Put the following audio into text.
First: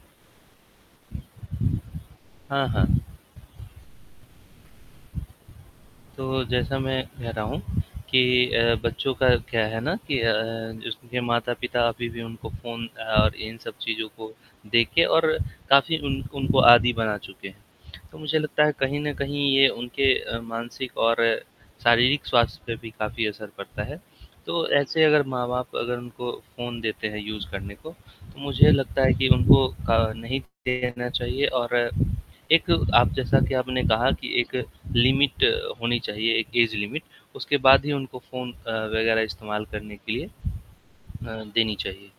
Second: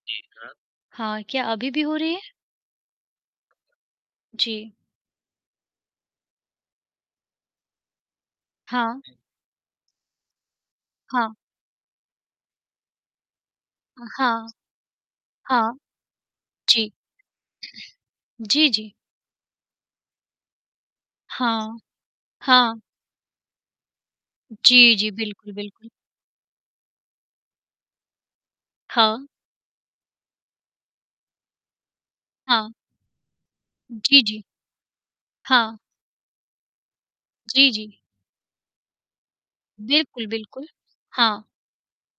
हाँ, क्या अभी भी हो रही है? हाँ, हाँ। जी। तो जैसा मैं कह रहा हूँ, कि अ, हाँ। बच्चों का क्या है ना कि अ, जिसके हाँ। माता-पिता अभी भी उनको फ़ोन और इन सब अ, चीज़ों को हाँ। देके और हाँ। काफ़ी उन उनको जी। आदि बना चुके हैं, तो मुझे लगता जी, है जी। कहीं न कहीं ये उनके अ, मानसिक और हाँ, शारीरिक स्वास्थ्य पे हाँ। भी काफ़ी असर पड़ता है, तो जी, ऐसे जी, अगर बिल्कुल, माँ-बाप बिल्कुल। अगर उनको फ़ोन देते हैं यूज़ करने को, तो मुझे लगता है हाँ। कि उनको अ, नहीं देना चाहिए और एक हाँ। आप जैसा कि आपने कहा जी, कि जी। एक लिमिट अ, हाँ। होनी चाहिए, एक ऐज लिमिट उसके जी, बाद ही जी। उनको फ़ोन अ, वगैरह इस्तेमाल करने के लिए बिल्कुल, बिल्कुल, अ, हाँ। देनी चाहिए।